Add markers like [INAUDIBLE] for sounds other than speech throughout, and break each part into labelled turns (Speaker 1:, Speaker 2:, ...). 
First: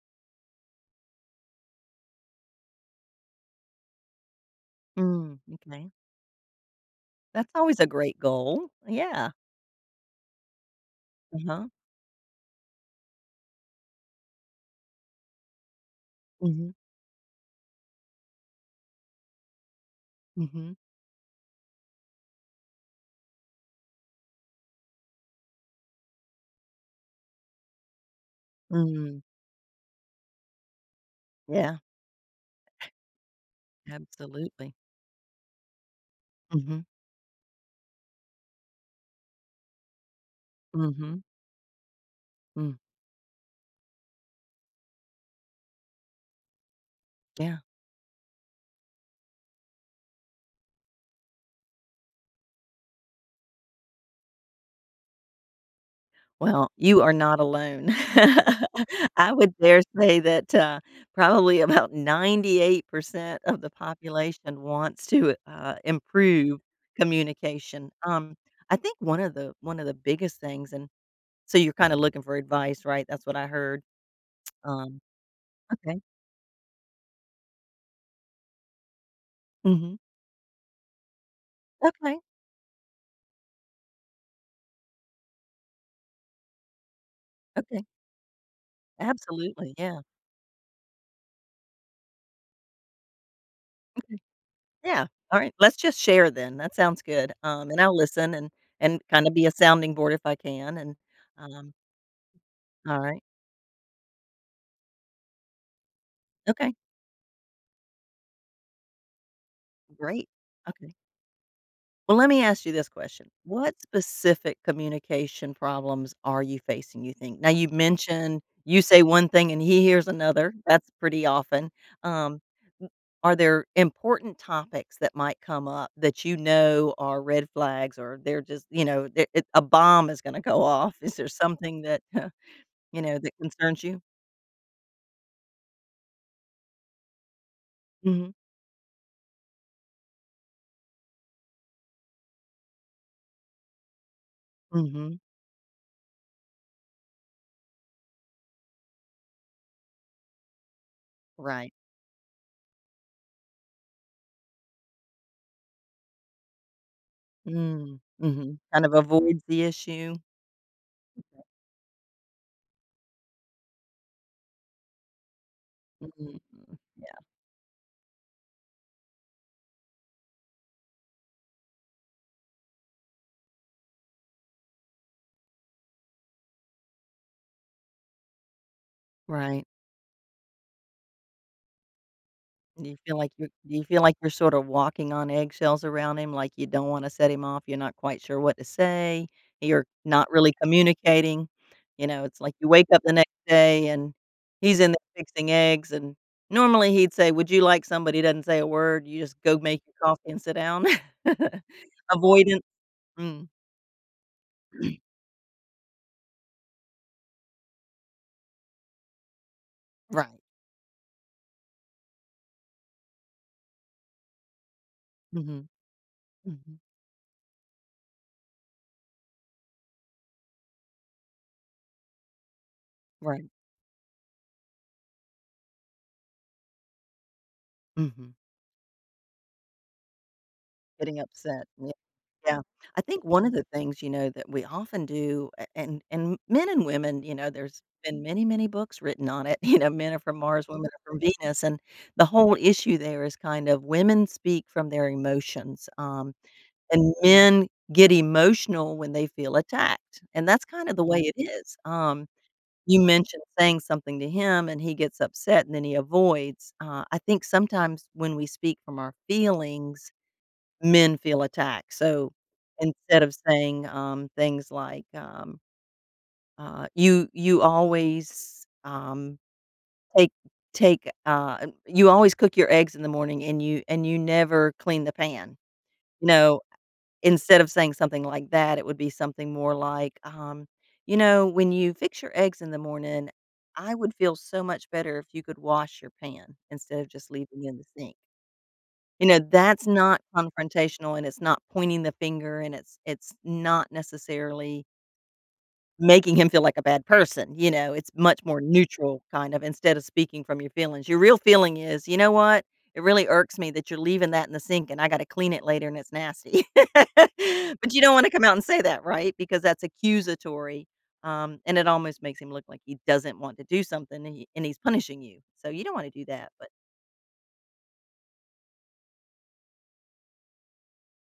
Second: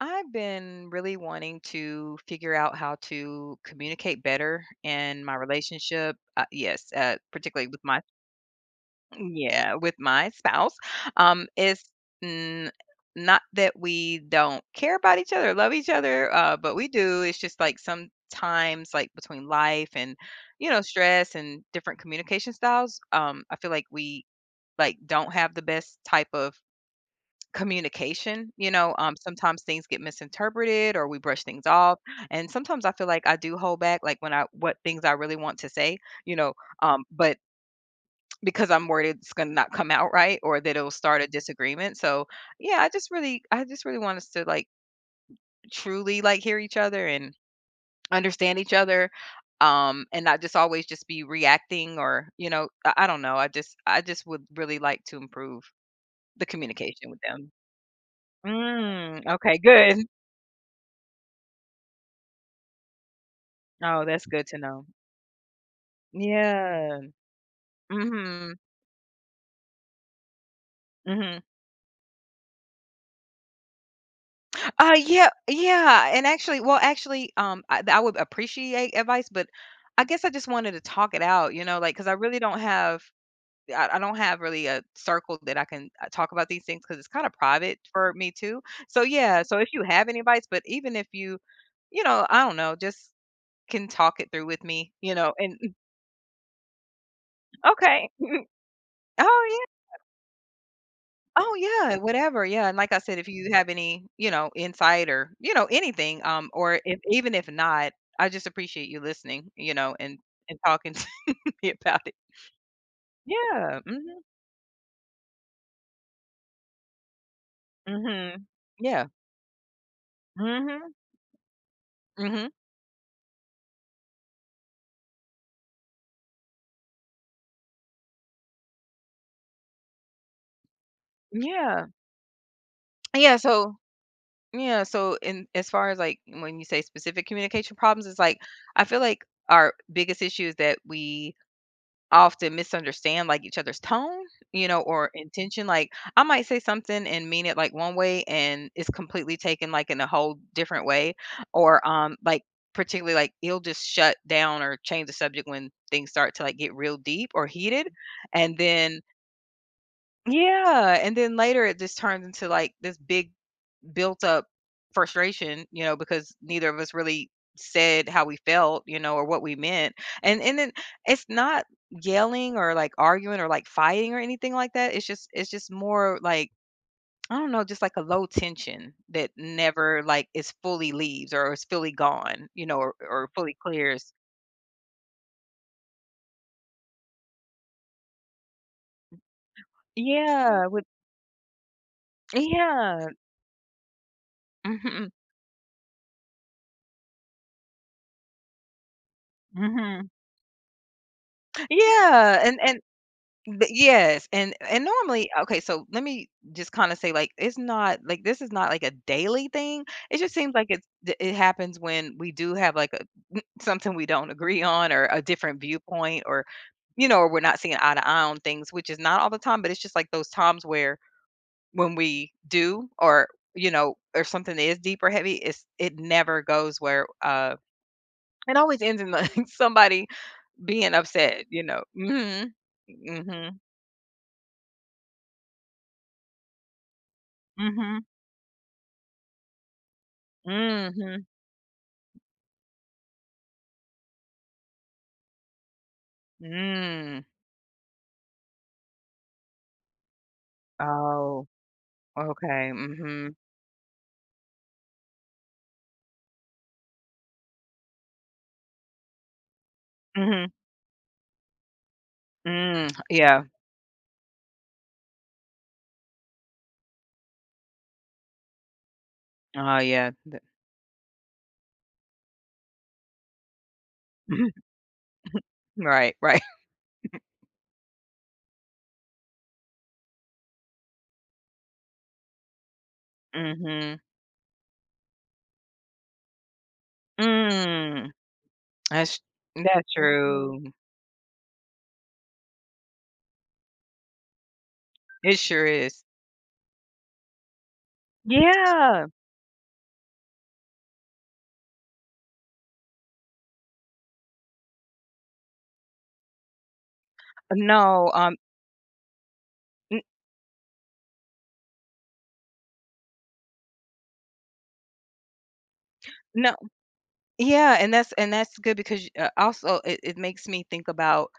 Speaker 1: I've been really wanting to figure out how to communicate better in my
Speaker 2: Mm, okay.
Speaker 1: relationship. Yes,
Speaker 2: That's
Speaker 1: particularly
Speaker 2: always
Speaker 1: with
Speaker 2: a
Speaker 1: my
Speaker 2: great goal. Yeah.
Speaker 1: mm, yeah, with my spouse.
Speaker 2: Uh-huh.
Speaker 1: It's n- not that we don't care about each other, love each other,
Speaker 2: Mhm.
Speaker 1: but we do. It's just like sometimes, like between life and
Speaker 2: Mhm.
Speaker 1: stress and different communication styles. I feel like we don't have the best type of communication,
Speaker 2: Mm.
Speaker 1: sometimes things get misinterpreted or we brush things
Speaker 2: Yeah,
Speaker 1: off, and sometimes I feel like I do hold back, like, when I
Speaker 2: absolutely.
Speaker 1: what things I really want to say, you know,
Speaker 2: Mhm.
Speaker 1: but because I'm worried it's gonna not come out right or that it'll
Speaker 2: Mhm.
Speaker 1: start a disagreement, so, yeah,
Speaker 2: Mm,
Speaker 1: I just really want us to, like, truly, like, hear each other and
Speaker 2: yeah.
Speaker 1: understand each other, and not just always just be reacting or, I don't know, I just would really like to improve the
Speaker 2: Well, you
Speaker 1: communication
Speaker 2: are
Speaker 1: with
Speaker 2: not
Speaker 1: them.
Speaker 2: alone. [LAUGHS]
Speaker 1: Mm,
Speaker 2: I would
Speaker 1: okay,
Speaker 2: dare
Speaker 1: good.
Speaker 2: say that, probably about 98% of the
Speaker 1: Oh, that's good to
Speaker 2: population
Speaker 1: know.
Speaker 2: wants to, improve
Speaker 1: Yeah.
Speaker 2: communication.
Speaker 1: Mhm.
Speaker 2: I think one of the biggest things and
Speaker 1: Mhm.
Speaker 2: so you're kinda looking for advice, right? That's what I heard. Um,
Speaker 1: Yeah,
Speaker 2: okay.
Speaker 1: yeah, and actually, I would appreciate advice, but
Speaker 2: Mhm.
Speaker 1: I guess I just wanted to talk it out, you know, like because I
Speaker 2: Okay.
Speaker 1: really don't have I don't have really a circle that I can, talk about these things because it's kinda private
Speaker 2: Okay.
Speaker 1: for me too. So, yeah, so if
Speaker 2: Absolutely,
Speaker 1: you
Speaker 2: yeah.
Speaker 1: have any advice, but even if you, you know, I don't know, just can
Speaker 2: Okay.
Speaker 1: talk it through with me,
Speaker 2: Yeah.
Speaker 1: you know,
Speaker 2: Alright,
Speaker 1: and [LAUGHS]
Speaker 2: let's just share then, that sounds good, and I'll
Speaker 1: Okay.
Speaker 2: listen and
Speaker 1: [LAUGHS]
Speaker 2: kinda be
Speaker 1: Oh,
Speaker 2: a
Speaker 1: yeah.
Speaker 2: sounding board if I can, and,
Speaker 1: Oh
Speaker 2: um
Speaker 1: yeah, whatever. Yeah, and like I said,
Speaker 2: alright.
Speaker 1: if you have any, you know, insight or you know anything,
Speaker 2: Okay,
Speaker 1: or if even if not, I just appreciate you listening, you know,
Speaker 2: great.
Speaker 1: and
Speaker 2: Okay.
Speaker 1: talking [LAUGHS] to me about it.
Speaker 2: Well, let me ask you this question. What
Speaker 1: Yeah. Mm-hmm.
Speaker 2: specific communication problems are you facing, you think? Now, you
Speaker 1: Mm-hmm.
Speaker 2: mentioned you say
Speaker 1: Yeah.
Speaker 2: one thing and he hears another. That's
Speaker 1: Mm-hmm.
Speaker 2: pretty often. Um,
Speaker 1: Mm-hmm.
Speaker 2: w- are there important topics that might come up that you know are red flags or they're just, you know, they- it, a bomb is going to go off? Is there something
Speaker 1: Yeah.
Speaker 2: that
Speaker 1: Yeah. So
Speaker 2: concerns you?
Speaker 1: yeah. So in as far as like when you say specific communication problems, it's
Speaker 2: Hmm.
Speaker 1: like I feel like our biggest issue is that we often misunderstand like each other's tone, you know, or
Speaker 2: Hmm.
Speaker 1: intention. Like I might say something and mean it like one way and it's completely taken like in a whole different way.
Speaker 2: Right.
Speaker 1: Or like particularly like he'll just shut down or change the subject when things start to like get real deep or heated.
Speaker 2: Mm-hmm.
Speaker 1: And
Speaker 2: Kind of
Speaker 1: then
Speaker 2: avoids the issue.
Speaker 1: yeah. And then later it just turns into like this big built up frustration, you know, because
Speaker 2: Mm-hmm.
Speaker 1: neither of us
Speaker 2: Yeah.
Speaker 1: really said how we felt, you know, or what we meant. And then it's not yelling or like arguing or like fighting or anything like that. It's just more like I don't know, just like a low tension that
Speaker 2: Right.
Speaker 1: never like is fully leaves or is fully gone, you know,
Speaker 2: Do you feel
Speaker 1: or
Speaker 2: like you
Speaker 1: fully
Speaker 2: do you feel
Speaker 1: clears.
Speaker 2: like you're sort of walking on eggshells around him, like you don't wanna set him off, you're not quite sure what to say, you're not really
Speaker 1: Yeah, with
Speaker 2: communicating? You know, it's like you wake up
Speaker 1: yeah.
Speaker 2: the next day and he's in there
Speaker 1: hmm
Speaker 2: fixing eggs, and normally he'd say, "Would you like somebody?" he doesn't say a word, you just go make your
Speaker 1: hmm
Speaker 2: coffee and sit down. [LAUGHS]
Speaker 1: Yeah,
Speaker 2: Avoidant.
Speaker 1: and
Speaker 2: Mm,
Speaker 1: But yes, and normally, okay, so let me just kind of say like it's not like this is not like a daily thing. It just
Speaker 2: right.
Speaker 1: seems like it's it happens when we do have like a [LAUGHS] something we don't agree on or a different
Speaker 2: Mhm,
Speaker 1: viewpoint or
Speaker 2: mhm,
Speaker 1: you know, or we're not seeing eye to eye on things, which is not all the time, but it's just like those times where when we do or
Speaker 2: right,
Speaker 1: you know, or something is deep or heavy, it's it never goes where
Speaker 2: mhm.
Speaker 1: it always ends in like [LAUGHS] somebody being
Speaker 2: Getting
Speaker 1: upset, you
Speaker 2: upset.
Speaker 1: know.
Speaker 2: Yeah.
Speaker 1: Mhm.
Speaker 2: Yeah. I think one of
Speaker 1: Mhm.
Speaker 2: the things, you know, that we often do a and men and women, you know, there's
Speaker 1: Mhm.
Speaker 2: been many, many books written on it. [LAUGHS] You know, men are from Mars, women are from
Speaker 1: Mhm.
Speaker 2: Venus, and the whole issue there is kind of women speak from their emotions, and
Speaker 1: Mm.
Speaker 2: men get emotional when they feel attacked, and that's kind of the way it
Speaker 1: Oh,
Speaker 2: is.
Speaker 1: okay,
Speaker 2: You
Speaker 1: mhm.
Speaker 2: mentioned saying something to him, and he gets upset, and then he avoids. I think sometimes when we speak from our feelings,
Speaker 1: Mhm.
Speaker 2: men feel attacked, so
Speaker 1: Mm,
Speaker 2: instead of
Speaker 1: yeah.
Speaker 2: saying, things like, "You always,
Speaker 1: Oh, yeah.
Speaker 2: take
Speaker 1: Th
Speaker 2: take you always cook your eggs in the morning and you
Speaker 1: [CLEARS THROAT]
Speaker 2: never clean the pan."
Speaker 1: [LAUGHS] Right,
Speaker 2: You
Speaker 1: right.
Speaker 2: know, instead of saying something like that, it would be something more like, "You know, when you fix your eggs in the morning, I
Speaker 1: Mhm.
Speaker 2: would feel so much better if you could wash your pan instead of just leaving it in the
Speaker 1: Mm.
Speaker 2: sink."
Speaker 1: That's
Speaker 2: You know, that's
Speaker 1: that's
Speaker 2: not
Speaker 1: true.
Speaker 2: confrontational, and it's not pointing the finger, and it's not necessarily
Speaker 1: It sure is.
Speaker 2: making him feel like a bad person, you know? It's much more
Speaker 1: Yeah.
Speaker 2: neutral kind of instead of speaking from your feelings. Your real feeling is, "You know what? It really irks me that you're leaving that in the sink, and I gotta clean it later, and it's nasty." [LAUGHS] But you
Speaker 1: No,
Speaker 2: don't wanna come out and say that, right? Because that's
Speaker 1: n
Speaker 2: accusatory, and it almost makes him look like he doesn't want to do something, and he's punishing you. So you don't wanna do that,
Speaker 1: no.
Speaker 2: but.
Speaker 1: Yeah, and that's good because, also it makes me think about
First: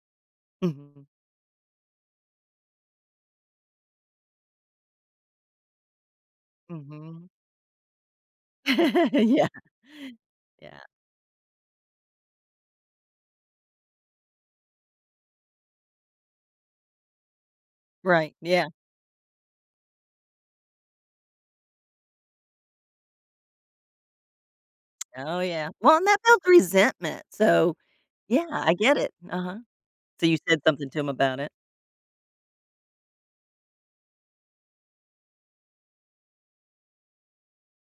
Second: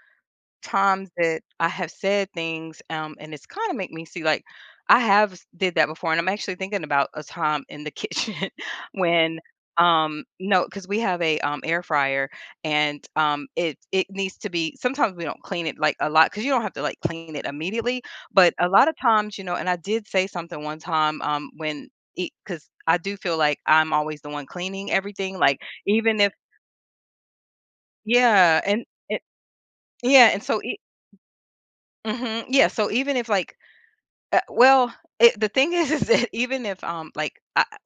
Speaker 2: Mhm,
Speaker 1: times that I have said things, and it's kinda make me see, like, I have s did that before, and I'm actually thinking about a
Speaker 2: mhm.
Speaker 1: time in the kitchen [LAUGHS]
Speaker 2: [LAUGHS]
Speaker 1: when,
Speaker 2: Yeah.
Speaker 1: no,
Speaker 2: Yeah.
Speaker 1: because we have a, air fryer, and, it it needs to be sometimes we don't clean it, like, a lot because you don't have to, like, clean it immediately,
Speaker 2: Right.
Speaker 1: but
Speaker 2: Yeah.
Speaker 1: a lot of times, you know and I did say something one time, when because I do feel like I'm always the one cleaning everything,
Speaker 2: Oh,
Speaker 1: like,
Speaker 2: yeah. Well, and that
Speaker 1: even if
Speaker 2: builds resentment. So, yeah,
Speaker 1: Yeah,
Speaker 2: I
Speaker 1: and
Speaker 2: get it.
Speaker 1: it
Speaker 2: Uh-huh. So
Speaker 1: Yeah,
Speaker 2: you
Speaker 1: and
Speaker 2: said
Speaker 1: so e
Speaker 2: something to him about it?
Speaker 1: Mhm, yeah, so even if, like, uh, well, it the thing [LAUGHS] is that even if, like, I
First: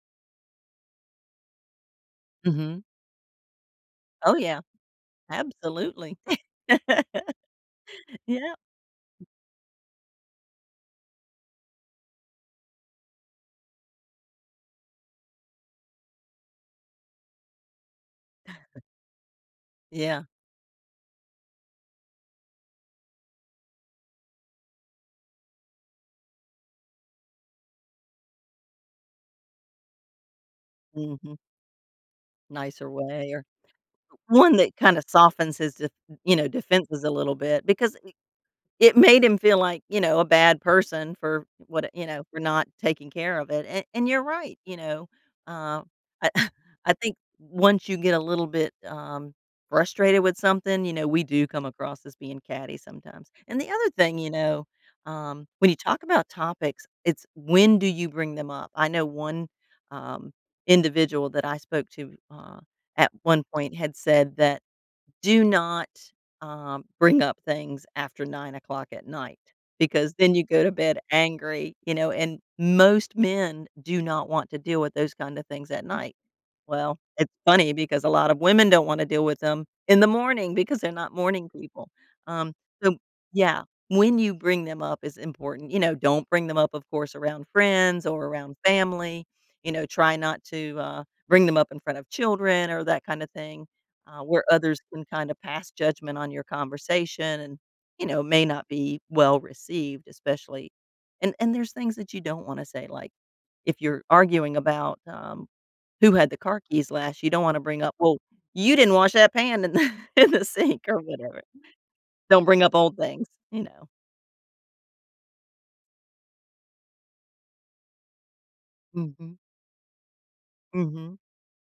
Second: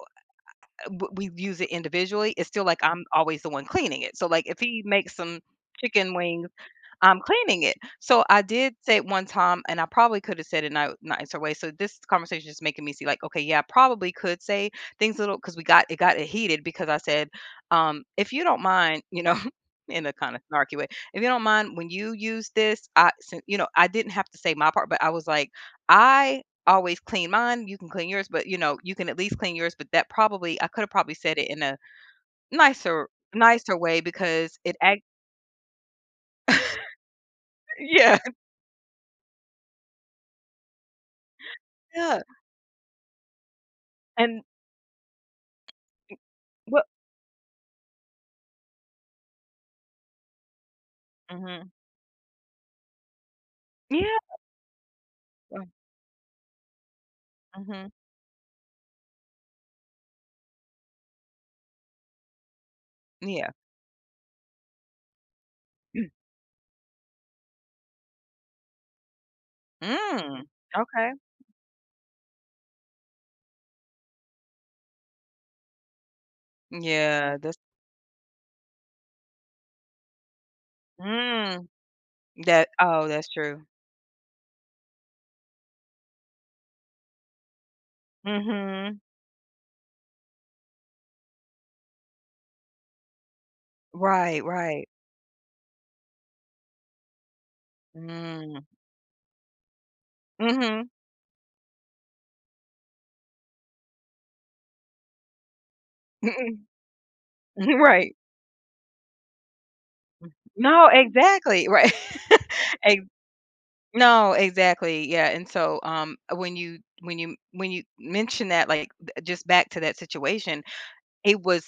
Speaker 1: w we use it individually, it's still like
Speaker 2: Mhm.
Speaker 1: I'm always the one cleaning it, so,
Speaker 2: Oh,
Speaker 1: like, if
Speaker 2: yeah.
Speaker 1: he makes some chicken
Speaker 2: Absolutely.
Speaker 1: wings I'm
Speaker 2: [LAUGHS]
Speaker 1: cleaning it. So I
Speaker 2: Yeah.
Speaker 1: did say it one time, and I probably could have said it in a nicer way. So this conversation is making me see, like, okay, yeah, I probably could say things a little because we got it heated because I said, if you don't mind, you know, [LAUGHS] in a
Speaker 2: Yeah.
Speaker 1: kind of snarky way, if you don't mind when you use this, I, you know, I didn't have to say my part, but I was like, I always clean mine. You can clean yours, but you know, you can at least clean yours. But that probably I could have probably
Speaker 2: Mhm.
Speaker 1: said it in a
Speaker 2: Nicer
Speaker 1: nicer
Speaker 2: way or
Speaker 1: nicer way
Speaker 2: one
Speaker 1: because
Speaker 2: that
Speaker 1: it
Speaker 2: kinda
Speaker 1: act
Speaker 2: softens his defenses a little bit because
Speaker 1: [LAUGHS] yeah
Speaker 2: it made him feel like, a bad person for
Speaker 1: yeah
Speaker 2: not taking care of it, and you're
Speaker 1: and
Speaker 2: right, uh, I [LAUGHS] I think once you get a little bit, frustrated with something, we do come
Speaker 1: Mhm.
Speaker 2: across as being catty sometimes, and the other thing,
Speaker 1: Yeah. Oh,
Speaker 2: when you talk about topics, it's when do
Speaker 1: mhm.
Speaker 2: you bring them up? I know one, um, individual that I spoke to, at one
Speaker 1: Yeah.
Speaker 2: point had said that do not,
Speaker 1: Mm.
Speaker 2: bring up things after 9 o'clock at night because then
Speaker 1: Mm.
Speaker 2: you go to bed
Speaker 1: Okay.
Speaker 2: angry, you know, and most men do not want to deal with those kind of things at night. Well, it's
Speaker 1: Yeah, that's
Speaker 2: funny because a lot of women don't wanna deal with them in the morning because they're not morning
Speaker 1: mm.
Speaker 2: people. Um,
Speaker 1: That
Speaker 2: so
Speaker 1: oh, that's
Speaker 2: yeah,
Speaker 1: true.
Speaker 2: when you bring them up is important. You know, don't bring them up, of course, around friends or around
Speaker 1: Mhm.
Speaker 2: family. You know, try not to, bring them up in front of children or that kinda thing, where
Speaker 1: Right,
Speaker 2: others
Speaker 1: right.
Speaker 2: can kind of pass judgment on your conversation, and may
Speaker 1: Mm.
Speaker 2: not be well received, especially.
Speaker 1: Mhm.
Speaker 2: And there's things that you don't want to say, like if you're arguing about, who had the car
Speaker 1: [LAUGHS]
Speaker 2: keys last, you don't want to bring up,
Speaker 1: Right.
Speaker 2: well, you didn't wash that pan in the, [LAUGHS] in the sink
Speaker 1: No,
Speaker 2: or whatever.
Speaker 1: exactly, right.
Speaker 2: Don't bring up
Speaker 1: [LAUGHS]
Speaker 2: old
Speaker 1: Ex
Speaker 2: things you know
Speaker 1: no, exactly, yeah, and so, when you when you when you mention that, like, th
Speaker 2: hmm.
Speaker 1: just back to that situation,
Speaker 2: Hmm.
Speaker 1: it was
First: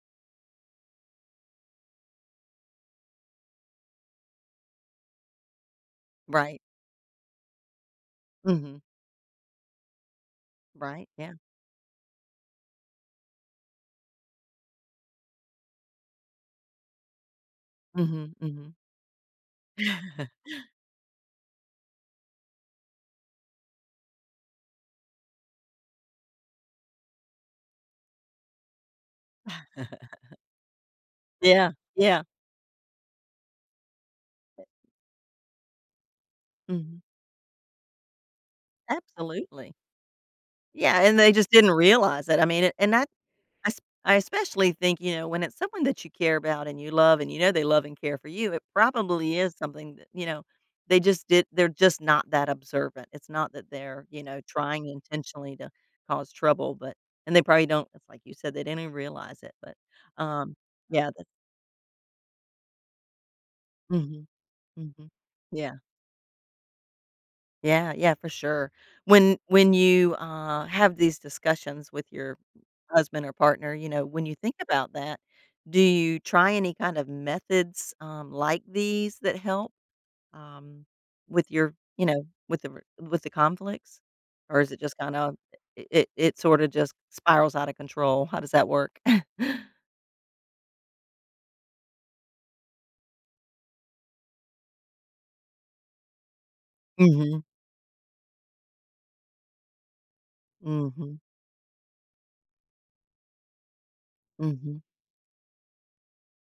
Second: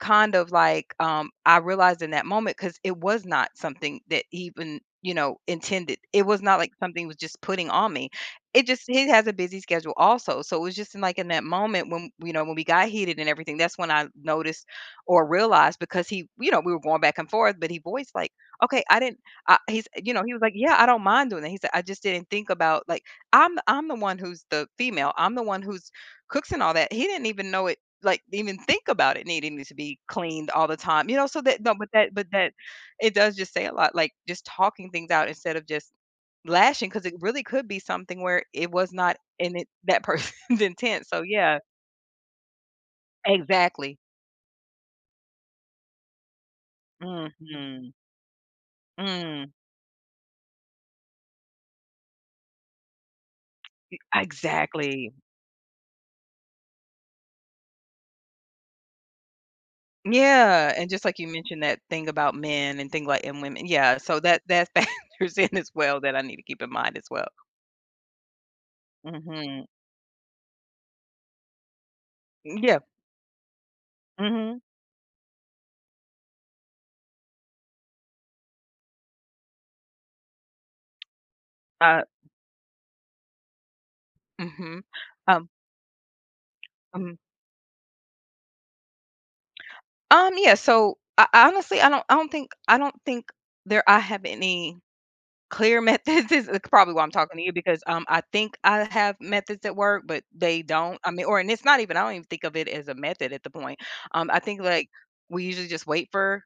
Speaker 1: kind of like, I realized in that moment because it was not something that he even, you know, intended. It was not
Speaker 2: Right.
Speaker 1: like something he was just putting on me. It
Speaker 2: Hmm.
Speaker 1: just he has a busy schedule also, so it was just in,
Speaker 2: Right.
Speaker 1: like, in
Speaker 2: Yeah.
Speaker 1: that moment when, you know, when we got heated and everything, that's when I noticed or realized because he you know, we were going back and forth, but he voiced
Speaker 2: Hmm.
Speaker 1: like,
Speaker 2: Hmm.
Speaker 1: "Okay, I didn't." I he's you know, he was
Speaker 2: [LAUGHS]
Speaker 1: like, "Yeah, I don't mind doing that." He said, "I just didn't think about," like, I'm the one who's the female. I'm the one who's cooks and all that. He didn't even know it like even think about it needing to be cleaned all the time, you know, so that
Speaker 2: Yeah.
Speaker 1: no,
Speaker 2: Yeah.
Speaker 1: but that it does just say a lot, like just talking things out instead of just lashing,
Speaker 2: Hmm.
Speaker 1: because it really could be something where it was not in it
Speaker 2: Absolutely.
Speaker 1: that person's [LAUGHS]
Speaker 2: Yeah,
Speaker 1: intent.
Speaker 2: and
Speaker 1: So
Speaker 2: they just
Speaker 1: yeah,
Speaker 2: didn't realize it. I mean, it- and that I s
Speaker 1: exactly.
Speaker 2: I especially think, you know, when it's someone that you care about and you love and you know they love
Speaker 1: Mhm.
Speaker 2: and care for you, it probably
Speaker 1: Mm.
Speaker 2: is something that, you know, they just did they're just not that observant. It's not that they're, you know, trying
Speaker 1: Exactly.
Speaker 2: intentionally to cause trouble, but and they probably don't, it's like you said, they didn't even realize it, but, um,
Speaker 1: Yeah, and just
Speaker 2: yeah,
Speaker 1: like you
Speaker 2: that's.
Speaker 1: mentioned that thing about men and thing like and women. Yeah, so
Speaker 2: Mhm,
Speaker 1: that that [LAUGHS]
Speaker 2: mhm.
Speaker 1: factors in as
Speaker 2: Yeah,
Speaker 1: well that I need to keep in mind as well.
Speaker 2: yeah, yeah, for sure. When
Speaker 1: Mhm.
Speaker 2: when you, have these discussions with your
Speaker 1: Yeah.
Speaker 2: husband or partner, when you think
Speaker 1: Mhm.
Speaker 2: about that, do you try any kind of methods, like these that help, um, with your
Speaker 1: Uh.
Speaker 2: you know, with the r with the conflicts? Or is it
Speaker 1: Mhm.
Speaker 2: just kinda it sorta just
Speaker 1: Um.
Speaker 2: spirals out of control? How does that work? [LAUGHS]
Speaker 1: Yeah, so I honestly, I don't think there I have any clear methods. [LAUGHS] This is probably why I'm talking
Speaker 2: Mhm.
Speaker 1: to you because I think I have methods at work, but they don't. I
Speaker 2: Mhm.
Speaker 1: mean, or and it's not even I don't even think of it as a method at the point. I think
Speaker 2: Mhm.
Speaker 1: like we usually just wait for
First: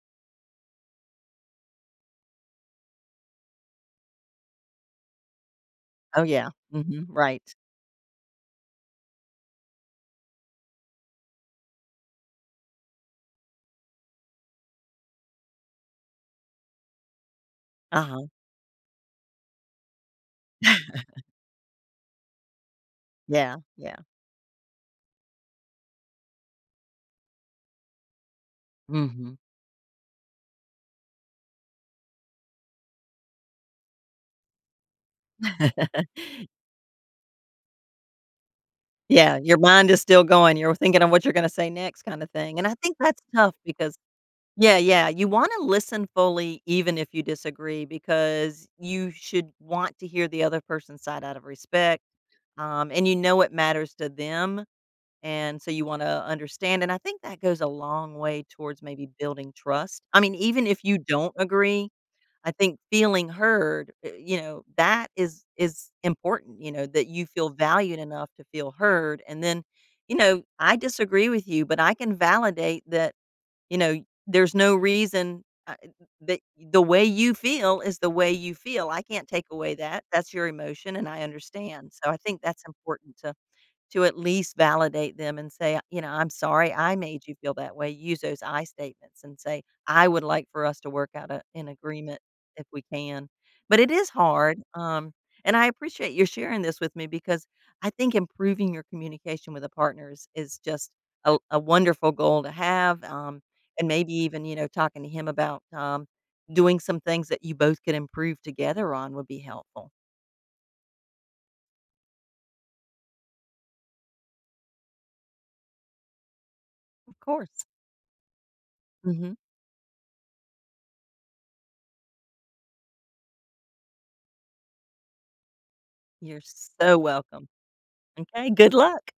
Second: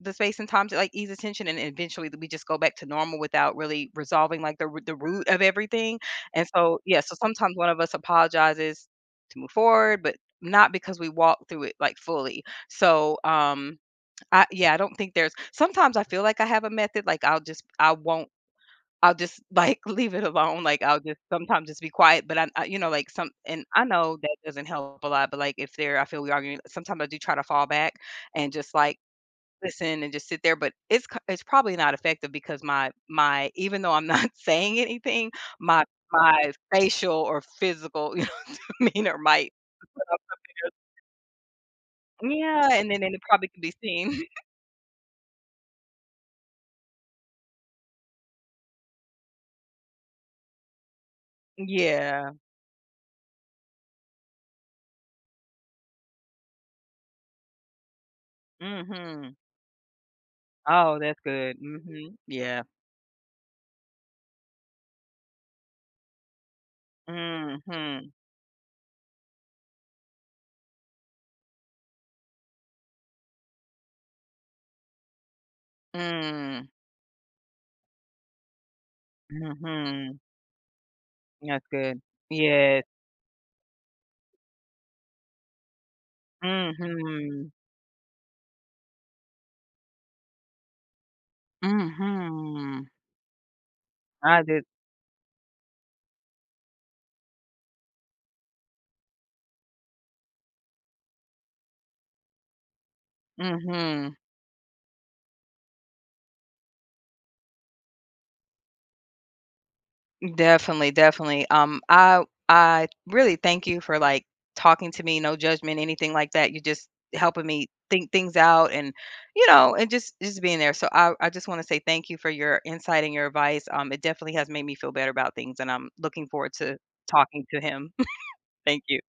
Speaker 1: the space and time to like ease attention, and eventually we just go back to normal without really resolving like the, the root of everything
Speaker 2: Oh,
Speaker 1: and
Speaker 2: yeah.
Speaker 1: so yeah
Speaker 2: Mhm.
Speaker 1: so
Speaker 2: Right.
Speaker 1: sometimes one of us apologizes to move forward but not because we walk through it like fully so I yeah I don't think there's sometimes I feel like I have a method like I
Speaker 2: Uh-huh.
Speaker 1: won't I'll just [LAUGHS] like leave it alone. Like I'll
Speaker 2: [LAUGHS]
Speaker 1: just sometimes just be quiet. But you know, like some,
Speaker 2: Yeah,
Speaker 1: and I
Speaker 2: yeah.
Speaker 1: know that doesn't help a lot. But like if there, I feel we arguing. Sometimes I do try to fall back and just like
Speaker 2: Mhm.
Speaker 1: listen and just sit there, but it's probably not effective because my even though I'm not [LAUGHS] saying anything, my
Speaker 2: [LAUGHS]
Speaker 1: facial or physical, [LAUGHS] you know what I mean, or
Speaker 2: Yeah,
Speaker 1: my
Speaker 2: your mind is still
Speaker 1: [LAUGHS]
Speaker 2: going, you're thinking of what you're gonna say next kinda thing, and
Speaker 1: yeah,
Speaker 2: I
Speaker 1: and
Speaker 2: think
Speaker 1: then it
Speaker 2: that's
Speaker 1: probably
Speaker 2: tough
Speaker 1: could be
Speaker 2: because.
Speaker 1: seen. [LAUGHS]
Speaker 2: Yeah, yeah. You wanna listen fully even if you disagree because you should want to hear the other person's side out of respect,
Speaker 1: Yeah.
Speaker 2: and you know it matters to them, and so you wanna understand, and I think that goes a long way towards maybe
Speaker 1: Mhm.
Speaker 2: building trust. I mean, even if you
Speaker 1: Oh, that's
Speaker 2: don't
Speaker 1: good.
Speaker 2: agree,
Speaker 1: Mhm.
Speaker 2: I
Speaker 1: Yeah.
Speaker 2: think feeling heard, that is important, you know, that you feel valued
Speaker 1: Mhm.
Speaker 2: enough to feel heard, and then, "I disagree with you, but I can validate that you know, there's no reason, that
Speaker 1: Mm.
Speaker 2: the way you feel is the way you feel. I can't take away that.
Speaker 1: Mhm.
Speaker 2: That's your emotion, and I
Speaker 1: That's
Speaker 2: understand."
Speaker 1: good.
Speaker 2: So I think that's
Speaker 1: Yes.
Speaker 2: important to at least validate them and say, "I'm sorry I made you
Speaker 1: Mhm.
Speaker 2: feel that way." Use those "I" statements and say, "I would like for us to work out a an agreement if we
Speaker 1: Mhm.
Speaker 2: can." But it is
Speaker 1: I
Speaker 2: hard,
Speaker 1: did
Speaker 2: and I appreciate your sharing this with me because I think improving your communication with a partner is just a wonderful goal to have, and maybe
Speaker 1: mhm.
Speaker 2: even, talking to him about, doing some things that you both could improve together on would be helpful.
Speaker 1: Definitely, definitely. I really thank you for like talking to me, no judgment, anything like that. You're just
Speaker 2: Of
Speaker 1: helping
Speaker 2: course.
Speaker 1: me think things out and
Speaker 2: Mhm.
Speaker 1: you know, and just being there. So I just want to say thank you for your insight and your advice. It definitely has made me feel better about things and I'm looking
Speaker 2: You're
Speaker 1: forward to
Speaker 2: so
Speaker 1: talking
Speaker 2: welcome.
Speaker 1: to him. [LAUGHS]
Speaker 2: Okay, good
Speaker 1: Thank
Speaker 2: luck.
Speaker 1: you.